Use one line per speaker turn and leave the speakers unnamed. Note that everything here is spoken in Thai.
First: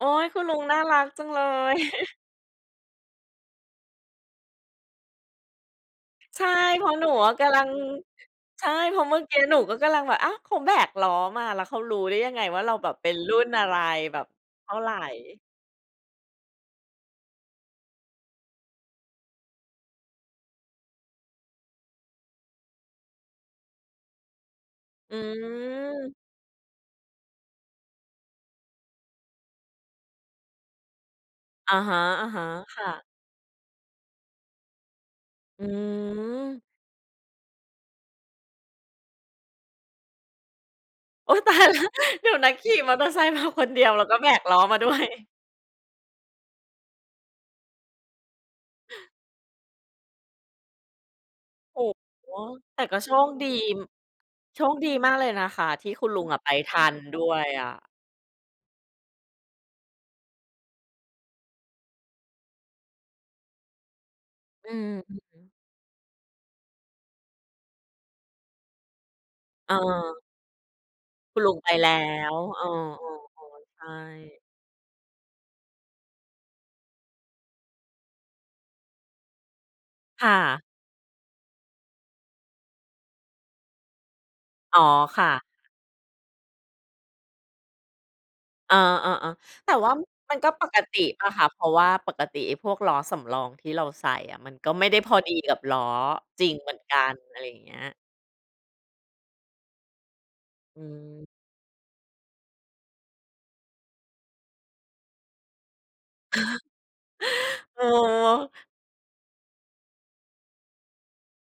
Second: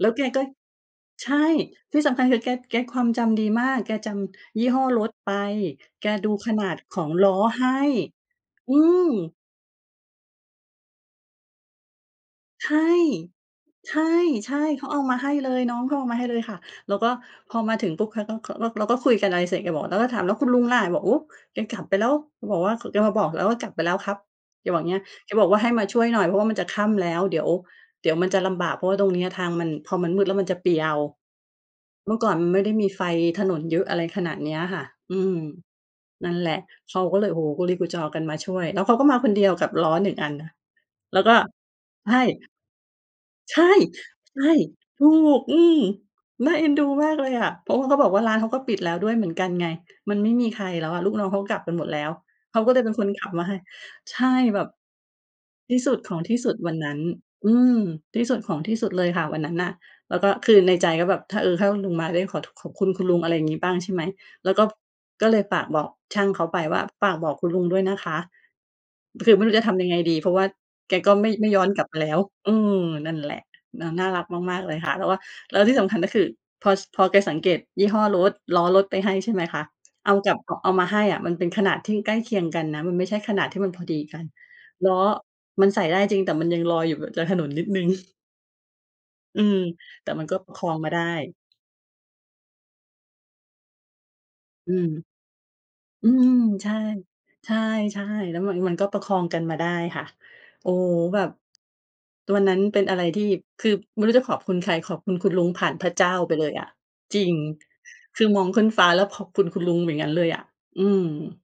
โอ๊
ล้วแก
ย คุ
ก็
ณลุงน่ารักจั
ใ
ง
ช
เล
่
ย
ที่สำคัญคือแก แกความจำดีมาก แกจำยี่ห้อรถไป แกดู
ใช่
ขนาด
เพราะ
ข
หน
อ
ู
งล
อะ
้อ
กำลั
ให
ง
้
ใช่
อื
เพราะ
ม
เมื่อกี้หนูก็กำลังแบบ อ้าว เขาแบกล้อมาแล้ว เขารู้ได้ยังไงว่า
ใ
เ
ช
รา
่
แบบเป็นรุ่นอะไร
ใช่
แบบ
ใช่
เท่า
เข
ไ
า
ร
เอามาให้เลย น้องเขาเอามาให้เลยค่ะ แล้วก็พอมาถึงปุ๊บ เขาก็ เขา เราก็คุยกันอะไรเสร็จ แกบอก เราก็ถาม แล้วคุณลุงล่ะ บอก "โอ้ แกกลับไปแล้ว แกบอกว่า แกมาบอกแล้วว่ากลับไปแล้วครับ แกบอกอย่างเงี้ย"
อื
แกบอกว่า "ให้มาช่วย
ม
หน่อยเพราะว่ามันจะค่ำแล้ว เดี๋ยว เดี๋ยวมันจะลำบาก เพราะว่าตรงเนี้ยทางมัน พอมันมืดแล้วมันจะเปลี่ยว"
อะฮะ
เมื่อก่อนมันไม่ได้
ๆ ค่
มี
ะ
ไฟถนนเยอะ อะไรขนาดเนี้ยค่ะ อืม
อื
นั่นแหละ
ม
เขาก็เลย โอ้โฮ กุลีกุจอกันมาช่วย แล้วเขาก็มาคนเดียวกับล้อ 1 อันนะ แล้ว
โอ
ก
๊
็
ย ตายแล้ว
ใช่
เดี๋ยวนะ ขี่มอเตอร์ไซค์มา
ใช
ค
่
นเดียวแล้วก็แบ
ใช
ก
่
ล้อมาด้ว
ถ
ย
ูก อือ น่าเอ็นดูมากเลยอะ เพราะว่าเขาบอกว่าร้านเขาก็ปิดแล้วด้วยเหมือนกันไง มันไม่มีใครแล้วอะ ลูกน้องเขากลับกัน
โอ
หม
้
ดแล้ว
โฮ
เขาก็เ
แ
ล
ต่
ยเป็
ก
น
็
ค
โ
น
ช
ข
ค
ับม
ด
า
ี
ให้ ใช่
โ
แบ
ช
บ
คดีมากเลยนะคะ
ที่
ท
ส
ี่
ุด
คุณ
ขอ
ล
ง
ุง
ท
อ
ี่
ะไ
ส
ป
ุด
ท
วันน
ั
ั
น
้น
ด้วย
อื
อ
ม
ะ
ที่สุดของที่สุดเลยค่ะวันนั้นน่ะ แล้วก็คือในใจก็แบบถ้า เออ ถ้าคุณลุงมาได้ขอขอบคุณ คุณลุง อะไรอย่างงี้บ้าง ใช่ไหม แล้วก็
อือฮ
ก็เลย
ึ
ฝากบอกช่างเขาไปว่า ฝากบอกคุณลุงด้วยนะคะ คือไม่รู้จะ
เ
ทำยังไงดี
ออ
เพราะว่าแกก็ไม่
คุณ
ไม
ล
่
ุง
ย้อ
ไป
นกล
แ
ั
ล
บ
้
แล้ว
ว
เออ
เออ
นั่นแหละ
ๆ ๆ ใช
แล้ว
่
น่ารักมาก ๆ เลยค่ะ แล้วก็ แล้วที่สำคัญก็คือ พอ พอแกสังเกตยี่ห้อรถ ล้อรถไปให้ ใช่ไหมคะ เอา
ค
ก
่
ลับ
ะ
เอามาให้อะมันเป็นขนาดที่ใกล้เคียงกันนะ มันไม่ใช่ขนาดที่มันพอดีกัน
อ๋อ
ล้อ
ค่ะ
มันใส่ได้จริงแต่มันยังลอยอยู่จากถนนนิดหนึ่ง
เออ
อื
ๆ
ม
ๆ แต่ว่า
แต่มัน
ม
ก็
ันก
ปร
็
ะค
ป
อง
ก
มา
ต
ได
ิ
้
เปล่าค่ะ เพราะว่าปกติไอ้พวกล้อสำรองที่เราใส่อะ มันก
อ
็
ื
ไม
ม
่ได้พอดีกับล้อ
อืม
จริง
ใ
เ
ช
หม
่
ือนกัน อะไร
ใช
อย่างเงี้ย
่ ๆ แล้วมัน มันก็ประคองกันมาได้ค่ะ โอ้
อื
แบ
ม
บ ตัวนั้นเป็นอะไรที่ คือไม่รู้จะขอบคุณใคร ขอบคุณคุณลุงผ่านพระเจ้าไปเลยอะ จริง
โอ้
คือมองขึ้นฟ้า แล้วขอบคุณคุณลุงอย่างงั้นเลยอะ อืม